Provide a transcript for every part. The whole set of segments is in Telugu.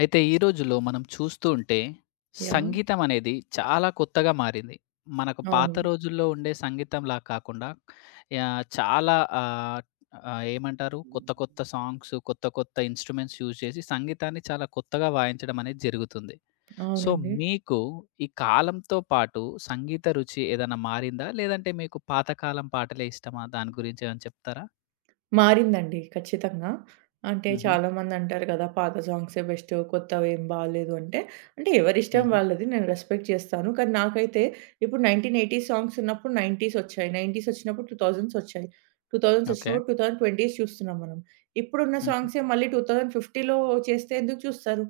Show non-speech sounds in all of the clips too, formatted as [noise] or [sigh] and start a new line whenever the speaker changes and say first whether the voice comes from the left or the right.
left: అయితే ఈ రోజుల్లో మనం చూస్తూ ఉంటే,
right: యాహ్!
left: సంగీతం అనేది చాలా కొత్తగా మారింది. మనకు పాత
right: అవును.
left: రోజుల్లో ఉండే సంగీతంలా కాకుండా యాహ్! చాలా ఆహ్, ఆహ్, ఏమంటారు? కొత్త కొత్త సాంగ్స్, కొత్త కొత్త ఇన్‌స్ట్రుమెంట్స్ యూజ్ చేసి సంగీతాన్ని చాలా కొత్తగా వాయించడం అనేది జరుగుతుంది. సో,
right: అవునండి.
left: మీకు ఈ కాలంతో పాటు సంగీత రుచి ఏదైనా మారిందా? లేదంటే మీకు పాతకాలం పాటలే ఇష్టమా? దాని గురించి ఏమైనా చెప్తారా?
right: మారిందండి ఖచ్చితంగా. అంటే
left: హుహు.
right: చాలామంది అంటారు కదా! పాత సాంగ్సే బెస్ట్, కొత్తవేం బాలేదు అంటే, అంటే ఎవరిష్టం
left: హుహు.
right: వాళ్ళది. నేను రెస్పెక్ట్ చేస్తాను. కానీ నాకైతే ఇప్పుడు 1980 సాంగ్స్ ఉన్నప్పుడు 90స్ వచ్చాయి. 90స్ వచ్చినప్పుడు 2000స్ వచ్చాయి. 2000స్
left: ఓకే.
right: వచ్చినప్పుడు 2020స్ చూస్తున్నాం మనం. ఇప్పుడున్న
left: హుహు.
right: సాంగ్సే మళ్ళీ 2050లో చేస్తే ఎందుకు చూస్తారు?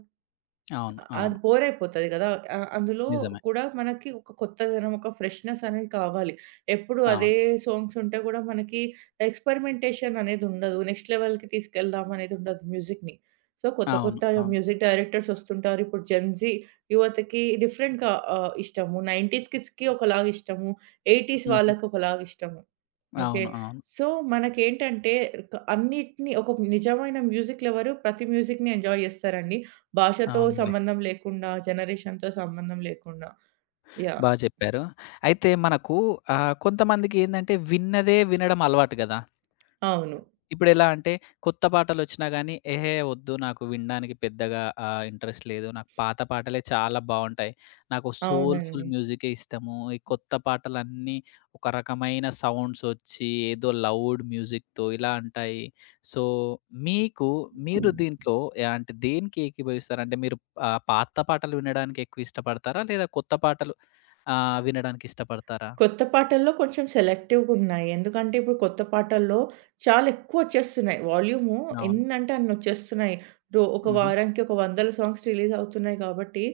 left: అవును.
right: అది
left: అవును.
right: బోరయిపోతది గదా! అందులో
left: నిజమే.
right: కూడా మనకి ఒక కొత్తదనం, ఒక ఫ్రెష్‌నెస్ అనేది కావాలి. ఎప్పుడు అదే
left: అవును.
right: సాంగ్స్ ఉంటే గూడా మనకి ఎక్స్పెరిమెంటేషన్ అనేదుండదు. నెక్స్ట్ లెవెల్‌కి తీసుకెళ్దాం అనేదుండదు మ్యూజిక్‌ని. సో, కొత్త
left: అవును.
right: కొత్త
left: అవును.
right: మ్యూజిక్ డైరెక్టర్స్ వస్తుంటారు. ఇప్పుడు జెన్‌జీ యువతకి డిఫరెంట్‌గా ఇష్టము. 90స్ కిడ్స్‌కి ఒకలాగిష్టము. 80స్
left: హుహు.
right: వాళ్ళకి ఒకలాగిష్టము. ఓకే.
left: అవును. అవును.
right: సో, మనకేంటంటే అన్నిటిని ఒక నిజమైన మ్యూజిక్ లవరు ప్రతి మ్యూజిక్‌ని ఎంజాయ్ జేస్తారండి. భాషతో
left: అవునండి.
right: సంబంధం లేకుండా, జనరేషన్‌తో సంబంధం లేకుండా. యాహ్!
left: బా చెప్పారు. అయితే మనకు కొంతమందికేందంటే విన్నదే వినడం అలవాటు గదా!
right: అవును.
left: ఇప్పుడెలా అంటే, కొత్త పాటలొచ్చినా గానీ, ఎహే! ఒద్దు నాకు వినడానికి పెద్దగా ఇంట్రెస్ట్ లేదు. నాకు పాత పాటలే చాలా బావుంటాయి. నాకు సోల్‌ఫుల్
right: అవునండి.
left: మ్యూజికే ఇష్టము. ఈ కొత్త పాటలన్నీ ఒక రకమైన సౌండ్సొచ్చి, ఏదో లౌడ్ మ్యూజిక్‌తో ఇలా అంటాయి. సో, మీకు మీరు దీంట్లో యాహ్! అంటే దేనికి ఏకీభవిస్తారు? అంటే మీరు పాత పాటలు వినడానికి ఎక్కువ ఇష్టపడతారా? లేదా కొత్త పాటలు వినడానికి ఇష్టపడతారా?
right: కొత్త పాటల్లో కొంచెం సెలెక్టివ్‌గున్నాయి. ఎందుకంటే, ఇప్పుడు కొత్త పాటల్లో చాలా ఎక్కువొచ్చేస్తున్నాయి. వాల్యూము
left: అవును.
right: ఎన్నంటే అన్నొచ్చేస్తున్నాయి. ఒక
left: హుహు.
right: వారానికి ఒక వందల సాంగ్స్ రిలీజవుతున్నాయి కాబట్టి,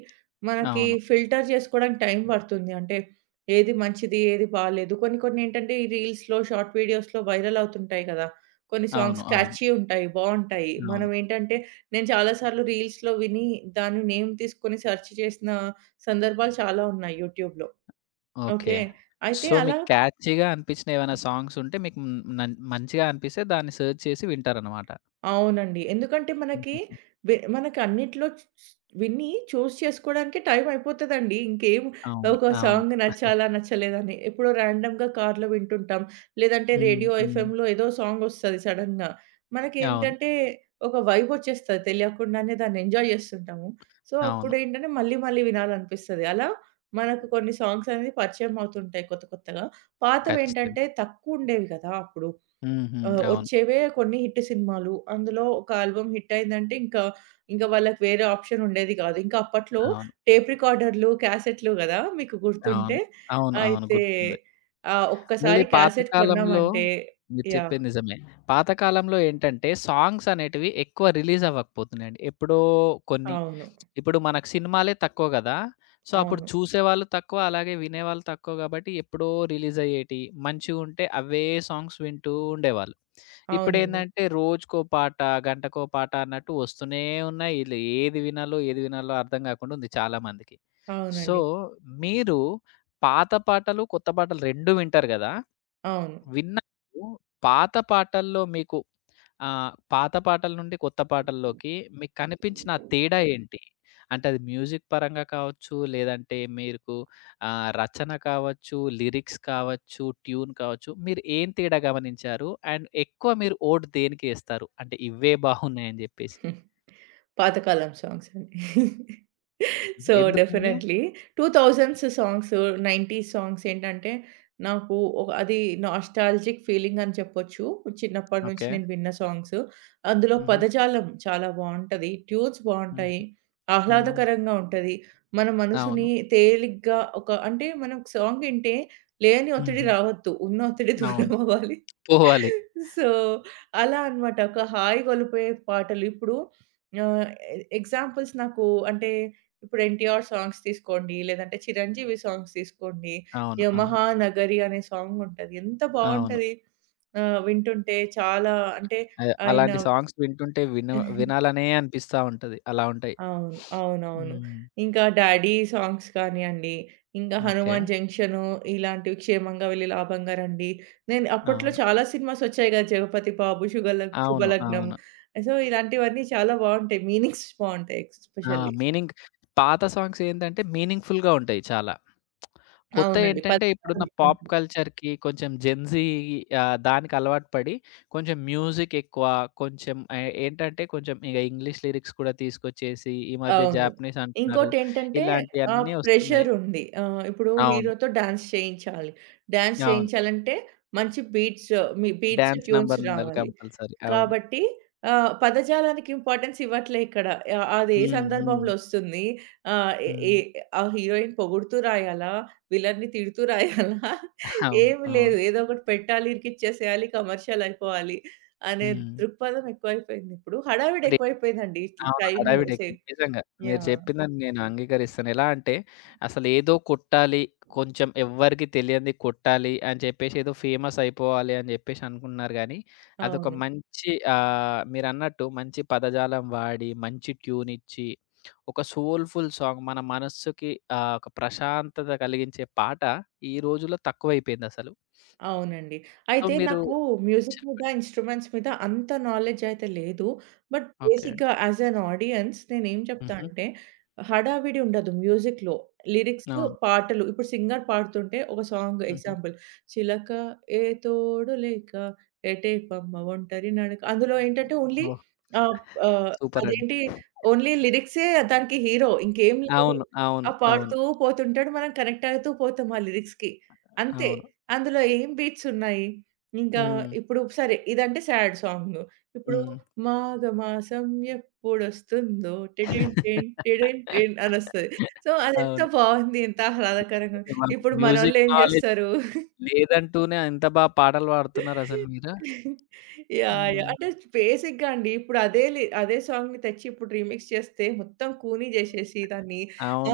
right: మనకి
left: అవును.
right: ఫిల్టర్ చేసుకోడానికి టైం పడుతుంది. అంటే, ఏది మంచిది, ఏది బాలేదు. కొన్ని కొన్నేంటంటే, ఈ రీల్స్‌లో, షార్ట్ వీడియోస్‌లో వైరలవుతుంటాయి కదా! కొన్ని
left: అవును.
right: సాంగ్స్
left: అవును.
right: క్యాచీ ఉంటాయి. బావుంటాయి.
left: అవును.
right: మనమేంటంటే, నేను చాలా సార్లు రీల్స్‌లో విని, దాని నేమ్ తీసుకొని సెర్చ్ చేసిన సందర్భాలు చాలా ఉన్నాయి యూట్యూబ్‌లో.
left: ఓకే.
right: ఓకే. అయితే
left: సో,
right: అలా
left: మీకు క్యాచీగా అనిపించిన ఏవైనా సాంగ్స్ ఉంటే మీకు హ్మ్, మంచిగా అనిపిస్తే దాన్ని సెర్చ్ చేసి వింటారనమాట.
right: అవునండి. ఎందుకంటే మనకి
left: హుహుహు.
right: మనకి అన్నిట్లో చ్ చ్ విని చూజ్ చేసుకోవడానికి టైం అయిపోతదండి. ఇంకేం
left: అవును.
right: ఒక
left: అవును.
right: సాంగ్
left: [laughs]
right: నచ్చాలా, నచ్చలేదని. ఎప్పుడో ర్యాండమ్‌గా కార్‌లో వింటుంటాం. లేదంటే
left: హ్మ్.
right: రేడియో
left: హ్మ్.
right: ఎఫ్ఎంలో ఏదో సాంగ్ ఒస్తది సడెన్‌గా.
left: అవును.
right: మనకేంటంటే ఒక వైబ్ ఒచ్చేస్తది తెలియకుండానే దాన్ని ఎంజాయ్ జేస్తుంటాము. సో,
left: అవును.
right: అప్పుడేంటంటే మళ్ళీ మళ్ళీ వినాలనిపిస్తది. అలా మనకు కొన్ని సాంగ్స్ అనేది పరిచయం అవుతుంటాయి కొత్త కొత్తగా. పాతవేంటంటే
left: ఖచ్చితంగా.
right: తక్కువుండేవి గదా! అప్పుడు.
left: హుహు. అవును.
right: వచ్చేవే కొన్ని హిట్ సినిమాలు. అందులో ఒక ఆల్బమ్ హిట్ అయిందంటే ఇంకా, ఇంకా వాళ్ళకి వేరే ఆప్షన్ ఉండేది గాదు. ఇంకా అప్పట్లో
left: అవును.
right: టేప్ రికార్డర్‌లు, క్యాసెట్‌లు గదా! మీకు
left: అవును.
right: గుర్తుంటే.
left: అవును. అవును.
right: అయితే
left: గుర్తుంది. మళ్ళీ
right: ఒక్కసారి క్యాసెట్
left: పాతకాలంలో
right: కొన్నామంటే
left: మీరు
right: యాహ్!
left: చెప్పింది నిజమే. పాతకాలంలో ఏంటంటే సాంగ్స్ అనేటివి ఎక్కువ రిలీజ్ అవ్వకపోతున్నాయండి. ఎప్పుడో కొన్ని.
right: అవును.
left: ఇప్పుడు మనకు సినిమాలే తక్కువ గదా! సో, అప్పుడు
right: అవును.
left: చూసేవాళ్ళు తక్కువ, అలాగే వినేవాళ్ళు తక్కువ గాబట్టి ఎప్పుడో రిలీజ్ అయ్యేటియి. మంచిగుంటే అవే సాంగ్స్ వింటూ ఉండేవాళ్ళు.
right: అవునండి.
left: ఇప్పుడేందంటే రోజుకో పాట, గంటకో పాట అన్నట్టు వస్తూనే ఉన్నాయి. ఈళ్ళు ఏది వినాలో, ఏది వినాలో అర్థం గాకుండా ఉంది చాలా మందికి. సో,
right: అవునండి.
left: మీరు పాత పాటలు, కొత్త పాటలు 2 వింటారు గదా!
right: అవును.
left: విన్నప్పుడు పాత పాటల్లో మీకు పాత పాటల నుండి కొత్త పాటల్లోకి మీకు కనిపించిన ఆ తేడా ఏంటి? అంటే అది మ్యూజిక్ పరంగా కావచ్చు, లేదంటే మీకు రచన కావచ్చు, లిరిక్స్ కావచ్చు, ట్యూన్ కావచ్చు. మీరు ఏం తేడా గమనించారు? అండ్ ఎక్కువ మీరు ఓట్ దేనికి ఏస్తారు? అంటే ఇవే బాగున్నాయని జెప్పేసి.
right: పాతకాలం సాంగ్స్ అండి. సో,
left: ఎందుకండి?
right: డెఫినైట్‌లీ 2000స్ సాంగ్స్, 90స్ సాంగ్స్ ఏంటంటే, నాకు ఒక అది నాస్టాల్జిక్ ఫీలింగ్ అని చెప్పొచ్చు. చిన్నప్పటి నుంచి
left: ఓకే.
right: నేను విన్న సాంగ్స్. అందులో
left: హుహు.
right: పదజాలం చాలా బావుంటది. ట్యూన్స్
left: హ్మ్.
right: బావుంటాయి.
left: హ్మ్.
right: ఆహ్లాదకరంగా ఉంటది. మన
left: అవును.
right: మనసుని తేలిగ్గా ఒక అంటే మనం సాంగ్ వింటే లేని ఒత్తిడి
left: హుహు.
right: రావద్దు. ఉన్న ఒత్తిడి
left: అవును.
right: దూరం అవ్వాలి.
left: పోవాలి.
right: సో, అలా అన్నమాట. ఒక హాయిగొలిపే పాటలు. ఇప్పుడు ఆహ్, ఎ ఎగ్జాంపుల్స్ నాకు అంటే ఇప్పుడు 'ఎన్టీఆర్' సాంగ్స్ తీసుకోండి, లేదంటే 'చిరంజీవి' సాంగ్స్ తీసుకోండి.
left: అవును. అవును.
right: 'యమహానగరి' అనే సాంగ్ ఉంటది. ఎంత
left: అవును.
right: బావుంటది. వింటుంటే చాలా అంటే
left: అదే.
right: ఆయన
left: అలాంటి సాంగ్స్ వింటుంటే విను
right: [laughs]
left: వినాలనే అనిపిస్తా ఉంటది. అలా ఉంటాయి.
right: అవును. అవునవును.
left: హ్మ్.
right: ఇంకా 'డాడీ' సాంగ్స్ కానియండి, ఇంకా
left: ఓకే.
right: 'హనుమాన్ జంక్షను' ఇలాంటివి 'క్షేమంగా వెళ్లి లాభంగా రండి.' నేను అప్పట్లో
left: అవును.
right: చాలా సినిమాస్ వచ్చాయి కదా! 'జగపతి బాబు',
left: అవును.
right: 'శుభలగ్నం.'
left: అవును.
right: సో, ఇలాంటివన్నీ చాలా బావుంటాయి. మీనింగ్స్ బావుంటాయి
left: ఆ!
right: ఎస్పెషల్లీ.
left: మీనింగ్ పాత సాంగ్స్ ఏంటంటే మీనింగ్‌ఫుల్‌గా ఉంటాయి చాలా.
right: అవునండి.
left: కొత్తయేంటంటే
right: 10
left: ఇప్పుడున్న పాప్
right: ఉంటుంది.
left: కల్చర్‌కి కొంచెం జెన్‌జీ దానికి అలవాటు పడి కొంచెం మ్యూజిక్ ఎక్కువ కొంచెం ఏంటంటే కొంచెం ఇంగ్లీష్ లిరిక్స్ కూడా తీసుకొచ్చేసి ఈ మధ్య
right: అవును.
left: జాపనీస్ అంటున్నారు.
right: ఇంకోటేంటంటే ఆ
left: ఇలాంటియన్నీ వస్తున్నాయి.
right: ప్రెషరుంది. ఇప్పుడు
left: అవును.
right: హీరోతో డాన్స్ చేయించాలి. డాన్స్
left: అవును.
right: చేయించాలంటే మంచి బీట్స్ మీ బీట్స్,
left: డాన్స్
right: ట్యూన్స్
left: నంబర్ ఉండాలి
right: రావాలి.
left: కంపల్సరీ. అవును.
right: కాబట్టి పదజాలానికి ఇంపార్టెన్స్ ఇవ్వట్లే ఇక్కడ. అది ఏ
left: హ్మ్. హ్మ్.
right: సందర్భంలో ఒస్తుంది? ఆహ్, ఎ ఏ
left: హ్మ్.
right: ఆ హీరోయిన్ పొగుడుతూ రాయాలా? విలన్‌ని తిడుతూ రాయాలా? [laughs]
left: అవును.
right: ఏమి
left: అవును.
right: లేదు. ఏదో ఒకటి పెట్టాలి, ఇరికిచ్చేసేయాలి, కమర్షియల్ అయిపోవాలి అనే
left: హ్మ్.
right: దృక్పథం ఎక్కువైపోయిందిప్పుడు. హడావిడి
left: ఇప్పుడే
right: ఎక్కువైపోయిందండి. ఇట్ల
left: అవును.
right: టైము
left: హడావిడి ఎక్కువ.
right: సేవ్
left: నిజంగా. మీరు
right: యాహ్!
left: చెప్పిందని నేను అంగీకరిస్తాను. ఎలా అంటే అసలేదో కొట్టాలి. కొంచెం ఎవ్వరికీ తెలియనిది కొట్టాలి అని చెప్పేసి ఏదో ఫేమస్ అయిపోవాలి అని చెప్పేసి అనుకుంటున్నారు గానీ, అదొక
right: అవును.
left: మంచి మీరన్నట్టు మంచి పదజాలం వాడి, మంచి ట్యూన్ ఇచ్చి, ఒక సోల్‌ఫుల్ సాంగ్ మన మనస్సుకి ఒక ప్రశాంతత కలిగించే పాట ఈ రోజుల్లో తక్కువైపోయిందసలు.
right: అవునండి.
left: సో,
right: అయితే
left: మీరు
right: నాకు మ్యూజిక్ మీద,
left: చెప్
right: ఇన్‌స్ట్రుమెంట్స్ మీద అంత నాలెడ్జ్ అయితే లేదు. But
left: okay.
right: బేసిక్‌గా యాస్ ఎన్ ఆడియన్స్ నేనేం చెప్తా
left: హుహు.
right: అంటే హడావిడి ఉండదు మ్యూజిక్‌లో. లిరిక్స్,
left: అవును.
right: పాటలు ఇప్పుడు సింగర్ పాడుతుంటే ఒక సాంగ్
left: హుహు.
right: ఎగ్జాంపుల్ 'చిలక ఏ తోడు లేక ఎటే పమ్మ ఒంటరి నడక' అందులో ఏంటంటే ఓన్లీ
left: ఓహ్!
right: ఆహ్, ఆహ్,
left: సూపరండి.
right: అదేంటి ఓన్లీ లిరిక్సే దానికి హీరో ఇంకేం లేదు.
left: అవును. అవును.
right: ఆ
left: అవును.
right: పాడుతూ పోతుంటాడు. మనం కనెక్ట్ అవుతూ పోతాం ఆ లిరిక్స్‌కి. అంతే.
left: అవును.
right: అందులో ఏం బీట్సున్నాయి. ఇంకా హ్మ్.
left: హ్మ్.
right: ఇప్పుడు సరే ఇదంటే సాడ్ సాంగు. ఇప్పుడు
left: హ్మ్.
right: మాఘమాసం ఎప్పుడొస్తుందో టిడిన్ టిన్ టిడిన్ టిన్ అనొస్తది. సో, అదెంత
left: అవును.
right: బావుంది. ఎంత ఆహ్లాదకరంగా
left: అంటే
right: ఉంది.
left: మాకు
right: ఇప్పుడు
left: మ్యూజిక్
right: మనోళ్ళేం
left: నాలెడ్జ్
right: జేస్తారు?
left: లేదంటూనే ఎంత బా పాటలు పాడుతున్నారసలు మీరు.
right: యాహ్! యాహ్!
left: హ్మ్.
right: [laughs] అంటే బేసిక్‌గా అండి. ఇప్పుడు అదే సాంగ్‌ని తెచ్చి ఇప్పుడు రీమిక్స్ చేస్తే మొత్తం కూని జేసేసి దాన్ని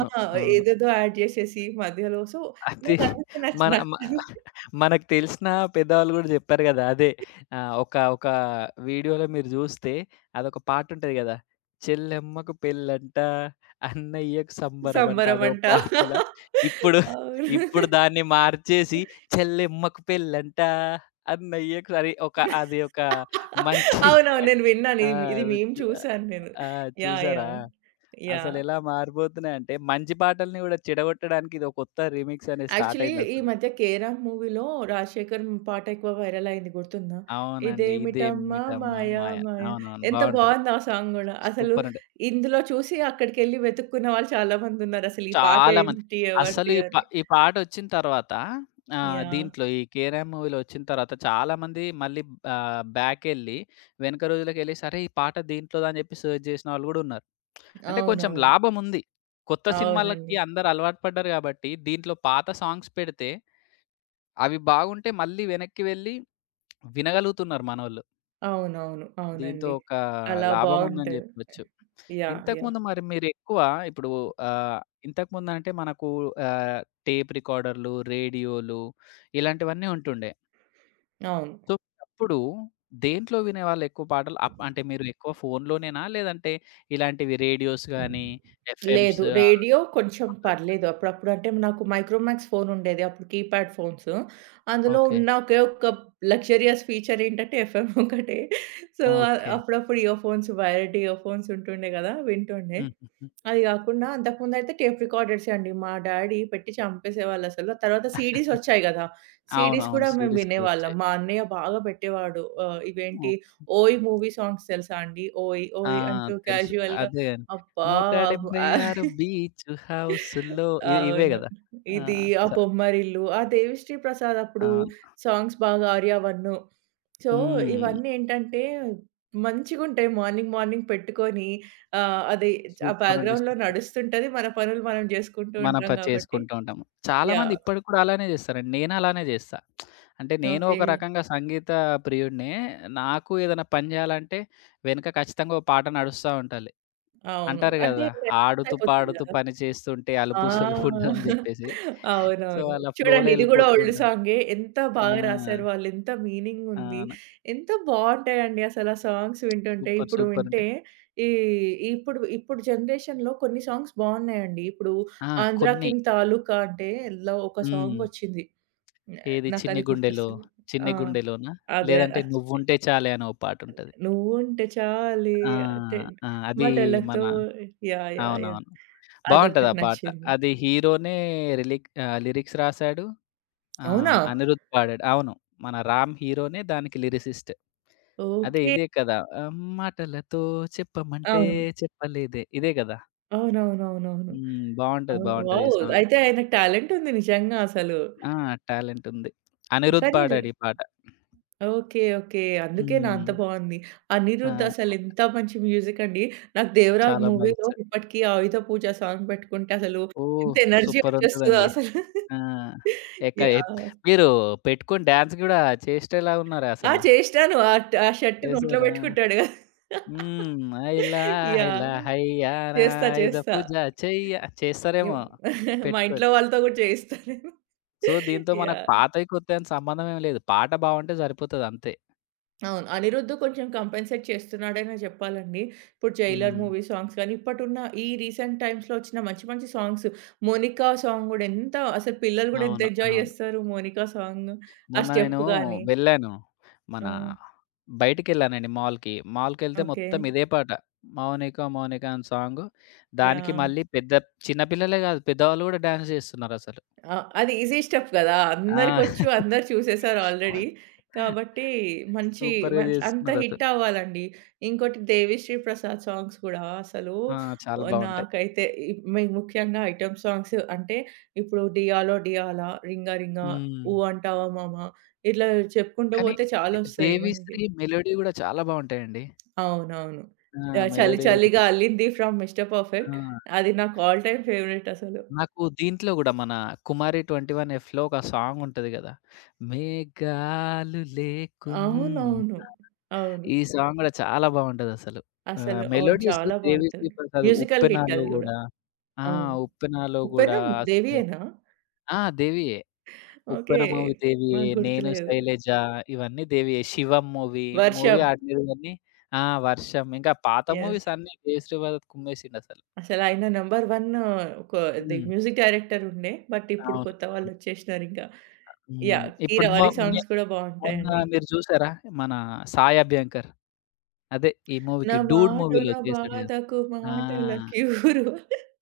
right: ఆ!
left: అవును.
right: ఏదేదో యాడ్ జేసేసి మధ్యలో సో,
left: అది
right: నాకందుకే
left: మన మ
right: నచ్చదు.
left: మనకు తెలిసిన పెద్దవాళ్ళు గూడా జెప్పారు గదా! అదే ఒక ఒక వీడియోలో మీరు జూస్తే అదొక పాటుంటది గదా! చెల్లెమ్మకు పెళ్ళంట, అన్నయ్యకు సంబరమంట అదో
right: సంబరమంట.
left: పాటలా ఇప్పుడు,
right: అవును.
left: ఇప్పుడు దాన్ని మార్చేసి చెల్లెమ్మకు పెళ్ళంట, అన్నయ్యకు అది ఒక మంచి
right: అవునవును. నేను విన్నాను.
left: ఆ!
right: ఇది ఇది మీమ్
left: చ్
right: చూసాను నేను.
left: ఆ!
right: యాహ్!
left: చూసారా?
right: యాహ్! యాహ్!
left: అసలెలా మారిపోతున్నాయంటే, మంచి పాటల్ని గూడా చెడగొట్టడానికి ఇది ఒక కొత్త రీమిక్స్ అనేది స్టార్ట్
right: యాక్చువల్లీ ఈ
left: అయిందసలు.
right: మధ్య 'కేరామ్' మూవీలో రాజశేఖర్ పాట ఎక్కువ వైరల్ అయింది గుర్తుందా?
left: అవునండి.
right: ఇదేమిటమ్మా
left: ఇదేమిటమ్మ
right: మాయ
left: మాయ అని.
right: మాయ
left: అవునవును.
right: ఎంత
left: బావుంటది.
right: బావుంది ఆ సాంగ్ గూడా. అసలు
left: సూపర్ ఉంటది.
right: ఇందులో చూసి అక్కడికెళ్ళి వెతుక్కున్న వాళ్ళు చాలా మందున్నారు. అసలు ఈ పాట
left: చాలా మంది
right: ఏంటి?
left: అసలు
right: ఎవరిది అని.
left: ఈ పాటొచ్చిన తర్వాత
right: యాహ్!
left: దీంట్లో ఈ 'కేఆర్ఆర్' మూవీలో వచ్చిన తర్వాత చాలా మంది మళ్ళీ బ్యాకెళ్ళి వెనక రోజులకెళ్ళేసి అరే! ఈ పాట దీంట్లోదని జెప్పి సెర్చ్ జేసిన వాళ్ళు గూడా ఉన్నారు. అంటే కొంచెం
right: అవునవును.
left: లాభముంది. కొత్త సినిమాలకి
right: అవునండి.
left: అందరూ అలవాటు పడ్డారు గాబట్టి, దీంట్లో పాత సాంగ్స్ పెడితే అవి బాగుంటే మళ్ళీ వెనక్కి వెళ్లి వినగలుగుతున్నారు మనోళ్ళు.
right: అవునవును.
left: దీంతో
right: అవునండి.
left: ఒక
right: అలా
left: లాభం ఉందని
right: బావుంటది.
left: జెప్పొచ్చు.
right: యాహ్! యాహ్!
left: ఇంతకుముందు మరి మీరెక్కువ ఇప్పుడు ఆహ్, ఇంతకుముందంటే మనకు ఆహ్, టేప్ రికార్డర్‌లు, రేడియోలు ఇలాంటివన్నీ ఉంటుండే.
right: అవును.
left: సో, అప్పుడు దేంట్లో వినేవాళ్ళు ఎక్కువ పాటలు? అంటే మీరు ఎక్కువ ఫోన్‌లోనేనా? లేదంటే ఇలాంటివి రేడియోస్ గానీ, ఎఫ్ఎమ్స్
right: లేదు. రేడియో కొంచెం పర్లేదు. అప్పుడప్పుడు అంటే నాకు మైక్రోమాక్స్ ఫోన్ ఉండేది. అప్పుడు కీప్యాడ్ ఫోన్స్. అందులో
left: ఓకే.
right: ఉన్న ఒకే ఒక్క లగ్జరియస్ ఫీచర్ ఏంటంటే ఎఫ్ఎం ఒకటే. So,
left: okay.
right: అప్పుడప్పుడు earphones wired earphones ఉంటుండే గదా! వింటుండే.
left: హుహుహు.
right: అది గాకుండా అంతకుముందయితే టేప్ రికార్డర్సే అండి. మా డాడీ పెట్టి చంపేసేవాళ్ళసలు. తర్వాత సీడీస్ ఒచ్చాయి గదా! సీడీస్
left: అవునవును.
right: కూడా మేము
left: సీడీస్ కూడా
right: వినేవాళ్ళం.
left: ఒచ్చాయి.
right: మా అన్నయ్య బాగా పెట్టేవాడు. ఇవేంటి
left: ఓకే.
right: 'ఓయ్' మూవీ సాంగ్స్ తెలుసా అండి? 'ఓయ్
left: ఆ!
right: ఓయ్ అంటూ
left: తెలుసు.
right: క్యాజువల్‌గా'
left: అదే
right: అబ్బా! ఆ!
left: 176 బీచ్ హౌస్‌లో ఇవే
right: అవును.
left: గదా! ఆ!
right: ఇది ఆ
left: చ
right: బొమ్మరిల్లు, ఆ దేవిశ్రీ ప్రసాద్
left: ఆ!
right: అప్పుడు సాంగ్స్ బాగా 'ఆర్యావన్ను.' సో,
left: హ్మ్.
right: ఇవన్నీ ఏంటంటే మంచిగుంటాయి. మార్నింగ్, మార్నింగ్ పెట్టుకొని అది ఆ
left: సూపర్ అండి.
right: బ్యాక్‌గ్రౌండ్‌లో
left: సూపర్.
right: నడుస్తుంటది. మన పనులు మనం చేసుకుంటూ
left: మనం
right: ఉంటాం కాబట్టి
left: చేసుకుంటూ ఉంటాము. చాలామంది
right: యాహ్!
left: ఇప్పటికి కూడా అలానే చేస్తారండి. నేను అలానే చేస్తా. అంటే నేను
right: ఓకే.
left: ఒక రకంగా సంగీత ప్రియుడినే. నాకు ఏదైనా పని చేయాలంటే వెనక ఖచ్చితంగా ఓ పాట నడుస్తా ఉండాలి.
right: అవును.
left: అంటారు
right: అంటే
left: గదా!
right: టైమ్ పాస్
left: ఆడుతూ
right: అయిపోతది
left: పాడుతూ
right: కదా!
left: పని చేస్తుంటే
right: ఆ!
left: అలుపు సొలుపు ఉండదని
right: [laughs]
left: జెప్పేసి. సో,
right: అవునవును.
left: అలా ఫ్లోలో
right: చూడండి ఇది గూడా
left: ఎళ్ళిపోతూ
right: ఓల్డ్
left: ఉంటాను.
right: సాంగే. ఎంత
left: ఆ!
right: బాగా రాసారు వాళ్ళు. ఎంత మీనింగ్ ఉంది.
left: అవును.
right: ఎంత బావుంటాయండి అసలు ఆ సాంగ్స్ వింటుంటే.
left: సూపర్.
right: ఇప్పుడు
left: సూపర్ అంటే
right: వింటే ఈ ఇప్పుడు ఇప్పుడు జనరేషన్‌లో కొన్ని సాంగ్స్ బావున్నాయండి. ఇప్పుడు
left: ఆ!
right: 'ఆంధ్ర
left: కొన్ని.
right: కింగ్ తాలూకా' అంటే లో ఒక
left: హ్మ్.
right: సాంగ్ ఒచ్చింది.
left: ఏది 'చిన్ని
right: నాకది
left: గుండెలో',
right: గుర్తొస్తలేదు.
left: 'చిన్ని
right: ఆ!
left: గుండెలోనా'
right: అదే
left: లేదంటే
right: అచ్
left: 'నువ్వుంటే చాలే' అని ఓ పాటుంటది.
right: నువ్వుంటే చాలే
left: ఆ!
right: అంటే
left: ఆ! అది మన
right: మటలతో యాహ్! యాహ్! యాహ్!
left: అవునవును. బావుంటది ఆ
right: అదొకటి
left: పాట.
right: నచ్చింది.
left: అది హీరోనే లిరిక్స్ రాసాడు.
right: అవునా?
left: ఆహ్, అనిరుద్ పాడాడు. అవును. మన 'రామ్' హీరోనే దానికి లిరిసిస్ట్. అదే
right: ఓకే.
left: ఇదే కదా! ఆహ్, మాటలతో చెప్పమంటే
right: అవును.
left: చెప్పలేదే ఇదే గదా!
right: అవునవునవునవును.
left: హ్మ్. బావుంటది.
right: అవును.
left: బావుంటది ఈ
right: వావ్!
left: సాంగ్.
right: అయితే ఆయనకి టాలెంట్ ఉంది నిజంగా అసలు.
left: ఆ! టాలెంట్ ఉంది. అనిరుద్
right: కానీ ర్
left: పాడాడు ఈ పాట.
right: ఓకే. ఓకే. అందుకేనా
left: హ్మ్.
right: అంత బావుంది. అనిరుద్
left: ఆ!
right: అసలు ఎంత మంచి మ్యూజిక్ అండి. నాకు 'దేవరాజ్'
left: చాలా బాగా
right: మూవీలో
left: ఇస్తాడు.
right: ఇప్పటికి 'ఆయుధ పూజ' సాంగ్ పెట్టుకుంటే అసలు
left: ఓహ్!
right: ఎంత ఎనర్జీ
left: సూపర్
right: వచ్చేస్తదో
left: ఉంటదండి.
right: అసలు.
left: ఆ! ఎక్క ఎప్
right: యాహ్!
left: మీరు పెట్టుకొని డాన్స్ గూడా చేసేటోలా ఉన్నారు
right: ఆ!
left: అసలు.
right: చేసినాను. ఆ షర్ట్ నోట్లో
left: చేసారా?
right: పెట్టుకుంటాడు కదా!
left: హ్మ్. హైలా హైలా
right: యాహ్!
left: హైయానా
right: చేస్తా.
left: ఐదపుజ చెయ్య
right: యవ్
left: చేస్తారేమో
right: [laughs] మా
left: పెట్టుకొని.
right: ఇంట్లో వాళ్ళతో గూడా చేయిస్తా నేను.
left: సో, దీంతో మనకు
right: యాహ్!
left: పాతయి కొత్తయి అని సంబంధం ఏమి లేదు. పాట బావుంటే సరిపోతది అంతే.
right: అవును. 'అనిరుద్ధ్' కొంచెం కంపెన్సేట్ చేస్తున్నాడనే జెప్పాలండి. ఇప్పుడు 'జైలర్'
left: హ్మ్.
right: మూవీ సాంగ్స్ గానీ, ఇప్పటున్న ఈ రీసెంట్ టైమ్స్‌లో వచ్చిన మంచి మంచి సాంగ్స్ 'మోనికా' సాంగ్ గూడా ఎంత అసలు పిల్లలు గూడా ఎంత
left: అవును.
right: ఎంజాయ్
left: అవును.
right: జేస్తారు 'మోనికా' సాంగ్. ఆ
left: మొన్న నేను
right: స్టెప్ గానీ.
left: వెళ్ళాను. మన
right: ఆ!
left: బయటికెళ్ళానండి మాల్‌కి. మాల్‌కెళ్తే
right: ఓకే.
left: మొత్తం ఇదే పాట. 'మౌనిక మౌనిక' అని సాంగు. దానికి
right: యాహ్!
left: మళ్ళీ పెద్ద చిన్న పిల్లలే గాదు, పెద్దవాళ్ళు గూడా డాన్స్ జేస్తున్నారసలు.
right: ఆ! అది ఈజీ స్టెప్ గదా!
left: ఆ!
right: అందరికొచ్చు, అందరు చూసేసారు ఆల్రెడీ.
left: [laughs]
right: కాబట్టి మంచి
left: సూపర్‌గా
right: మంచి అంత హిట్
left: జేస్తున్నారసలు.
right: అవ్వాలండి. ఇంకోటి 'దేవిశ్రీ ప్రసాద్' సాంగ్స్ గూడా అసలు
left: ఆ! చాలా బావుంటాయి.
right: నాకైతే ఇ మి ముఖ్యంగా ఐటెమ్ సాంగ్స్ అంటే ఇప్పుడు 'డియాలో డియాలా', 'రింగా రింగా',
left: హ్మ్.
right: 'ఊ అంటావా మామ' ఇట్లా చెప్పుకుంటూ
left: కానీ,
right: పోతే చాలొస్తాయి మనకి.
left: 'దేవిశ్రీ' మెలోడీ గూడా చాలా బావుంటాయండి.
right: అవునవును.
left: ఆ!
right: 'చలి
left: మెలోడీ గూడా.
right: చలిగా అల్లింది' ఫ్రమ్ 'మిస్టర్ పర్ఫెక్ట్'
left: ఆ!
right: అది నాకు ఆల్ టైమ్ ఫేవరెట్ అసలు.
left: నాకు దీంట్లో గూడా మన 'కుమారి 21 ఎఫ్‌లో' ఒక సాంగ్ ఉంటది గదా! 'మేఘాలు లేకున్నా'
right: అవునవును. అవును.
left: ఈ సాంగ్ గూడా చాలా బావుంటదసలు.
right: అసలు
left: ఆహ్,
right: అవును.
left: మెలోడీస్
right: చాలా బావుంటది.
left: దేవిశ్రీ ప్రసాద్
right: మ్యూజికల్ హిట్
left: 'ఉప్పెన'లో
right: అది గూడా.
left: గూడా ఆ!
right: అవును.
left: 'ఉప్పెన'లో గూడా
right: 'ఉప్పెనం'
left: అసలు
right: దేవియేనా?
left: ఆ! దేవియే.
right: ఓకే.
left: 'ఉప్పెన' మూవీ దేవియే,
right: నాకు
left: 'నేను
right: గుర్తులేదు.
left: శైలజ' ఇవన్నీ దేవియే. 'శివం' మూవీ, మూవీ
right: 'వర్షం.'
left: ఆడలేదన్నీ ఆ! 'వర్షం' ఇంకా పాత
right: యెస్.
left: మూవీస్ అన్నీ దేవిశ్రీ ప్రసాద్ కుమ్మేసిండసలు.
right: అసలు ఆయన నంబర్ 1 ఒక అది
left: హ్మ్.
right: మ్యూజిక్ డైరెక్టర్ ఉండే. బట్ ఇప్పుడు
left: అవును.
right: కొత్త
left: అవును.
right: వాళ్ళొచ్చేసినారింకా.
left: హ్మ్.
right: యాహ్! ఈ
left: ఇప్పుడు మొ
right: 'రవారీ'
left: మే
right: సాంగ్స్ కూడా
left: మొన్న
right: బావుంటాయండి.
left: మీరు చూసారా? మన 'సాయి అభ్యంకర్' అదే ఈ
right: నా
left: మూవీకి 'డూడ్'
right: మాట
left: మూవీలో
right: నా
left: చేసాడు కదా!
right: బాధకు
left: ఆ!
right: మాటల క్యూరు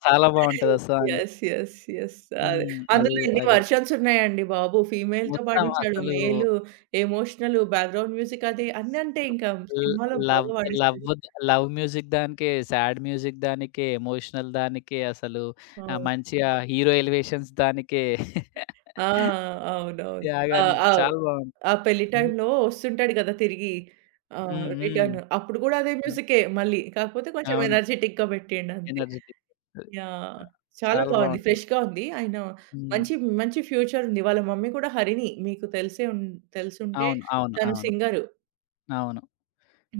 left: చాలా బావుంటది ఆ సాంగ్.
right: యెస్. యెస్. యెస్. అదే.
left: హ్మ్. అది
right: అందులో ఎన్ని
left: అది
right: వర్షన్స్ ఉన్నాయండి బాబు! ఫీమేల్‌తో
left: మొత్తం
right: పాడించాడు.
left: అసలు
right: మేల్ ఎమోషనల్ [laughs] బ్యాక్‌గ్రౌండ్ మ్యూజిక్ అది అన్నీ అంటే ఇంకా
left: ల్
right: సినిమాలో బాగా
left: లవ్ లవ్
right: పాడిస్తాడు.
left: లవ్ మ్యూజిక్ దానికే, సాడ్ మ్యూజిక్ దానికే, ఎమోషనల్ దానికే అసలు ఆహ్,
right: అవును.
left: మంచిగా హీరో ఎలివేషన్స్ దానికే
right: ఆ! అవునవును. ఆ!
left: త్యాగానికి
right: ఆ!
left: చాలా బావుంది.
right: ఆ పెళ్లి
left: హ్మ్.
right: టైమ్‌లో వస్తుంటాడు కదా! తిరిగి
left: హ్మ్. హ్మ్.
right: రిటర్న్. అప్పుడు కూడా అదే
left: అ!
right: మ్యూజికే మళ్ళీ. కాకపోతే కొంచెం
left: అవును.
right: ఎనర్జిటిక్‌గా పెట్టిండు అంతే.
left: ఎనర్జిటిక్. అది.
right: యాహ్!
left: ఆ!
right: చాలా
left: చాలా
right: బాగుంది.
left: బావుంటది.
right: ఫ్రెష్‌గా ఉంది. ఆయన
left: హ్మ్.
right: మంచి, మంచి ఫ్యూచర్ ఉంది. వాళ్ళ మమ్మీ కూడా హరిణి. మీకు తెలిసే ఉన్ తెలిసుంటే
left: అవును. అవును.
right: తను
left: అవును.
right: సింగరు.
left: అవును.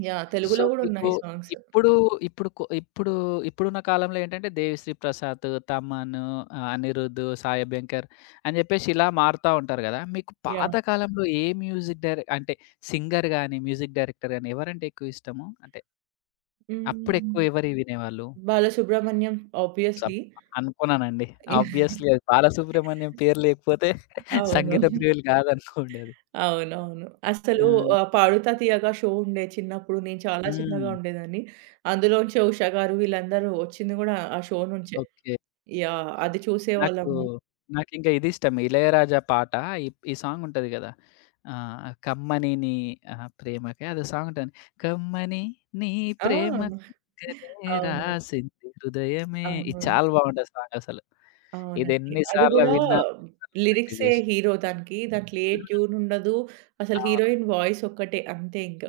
right: యాహ్!
left: సో,
right: తెలుగులో కూడా
left: మీకు
right: ఉన్నాయి సాంగ్స్.
left: ఇప్పుడు, ఇప్పుడు కొ ఇప్పుడు ఇప్పుడున్న కాలంలో ఏంటంటే 'దేవిశ్రీ ప్రసాద్', 'తమన్', ఆహ్, 'అనిరుద్', 'సాయి అభ్యంకర్' అని జెప్పేసి ఇలా మారుతా ఉంటారు గదా! మీకు పాత
right: యాహ్!
left: కాలంలో ఏ మ్యూజిక్ డైరె అంటే సింగర్ గాని, మ్యూజిక్ డైరెక్టర్ గాని ఎవరంటే ఎక్కువ ఇష్టము? అంటే
right: హ్మ్.
left: అప్పుడెక్కువ ఎవరివి వినేవాళ్ళు?
right: బాలసుబ్రహ్మణ్యం
left: సబ్
right: ఆబ్వియస్‌లీ.
left: అనుకున్నానండి. ఆబ్వియస్‌లీ అది 'బాలసుబ్రహ్మణ్యం' పేరు లేకపోతే [laughs]
right: అవును.
left: సంగీత ప్రియులు గాదనుకోండి అది.
right: అవునవును.
left: ఆ!
right: అసలు 'పాడుతా తీయగా' షో ఉండే చిన్నప్పుడు. నేను చాలా చిన్నగా
left: హ్మ్.
right: ఉండేదాన్ని. అందులోంచే ఉషా గారు వీళ్ళందరూ వచ్చింది కూడా ఆ షో నుంచే.
left: ఓకే.
right: యాహ్! అది
left: నాకు
right: చూసేవాళ్ళము.
left: నాకింకా ఇదిష్టం. 'ఇళయరాజా' పాట ఈ ఈ సాంగ్ ఉంటది గదా! ఆహ్, 'కమ్మని నీ ఆహ్, ప్రేమకే' అదో సాంగ్ ఉంటది. కమ్మని నీ
right: ఆ!
left: ప్రేమ కనే
right: అవును.
left: రాసింది హృదయమే. ఇది
right: అవును.
left: చాలా బావుంటది సాంగ్ అసలు. ఇది
right: అవునండి.
left: ఎన్ని
right: అది
left: సార్లు
right: గూడా
left: విన్నా ఎన్నిసార్లు ప్రాక్టీస్
right: లిరిక్సే
left: చేసి
right: హీరో దానికి. దాంట్లో ఏ
left: హ్మ్.
right: ట్యూన్ ఉండదు. అసలు
left: అవును.
right: హీరోయిన్ వాయిస్ ఒక్కటే అంతే ఇంక.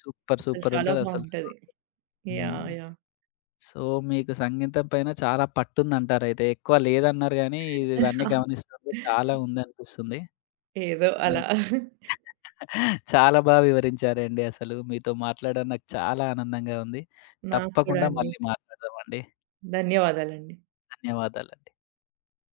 left: సూపర్
right: అసలు
left: సూపర్
right: చాలా
left: ఉంటదసలు
right: బావుంటది.
left: సాంగ్.
right: యాహ్!
left: హ్మ్.
right: యాహ్!
left: సో, మీకు సంగీతం పైన చాలా పట్టుందంటారయితే. ఎక్కువ లేదన్నారు గానీ, ఇవన్నీ గమనిస్తుంటే చాలా
right: [laughs]
left: ఉందనిపిస్తుంది.
right: ఏదో
left: హ్మ్.
right: అలా.
left: చాలా బాగా వివరించారండి అసలు. మీతో మాట్లాడడం నాకు చాలా ఆనందంగా ఉంది.
right: నాకు కూడా
left: తప్పకుండా
right: అండి.
left: మళ్ళీ మాట్లాడదామండి.
right: ధన్యవాదాలండి.
left: ధన్యవాదాలండి.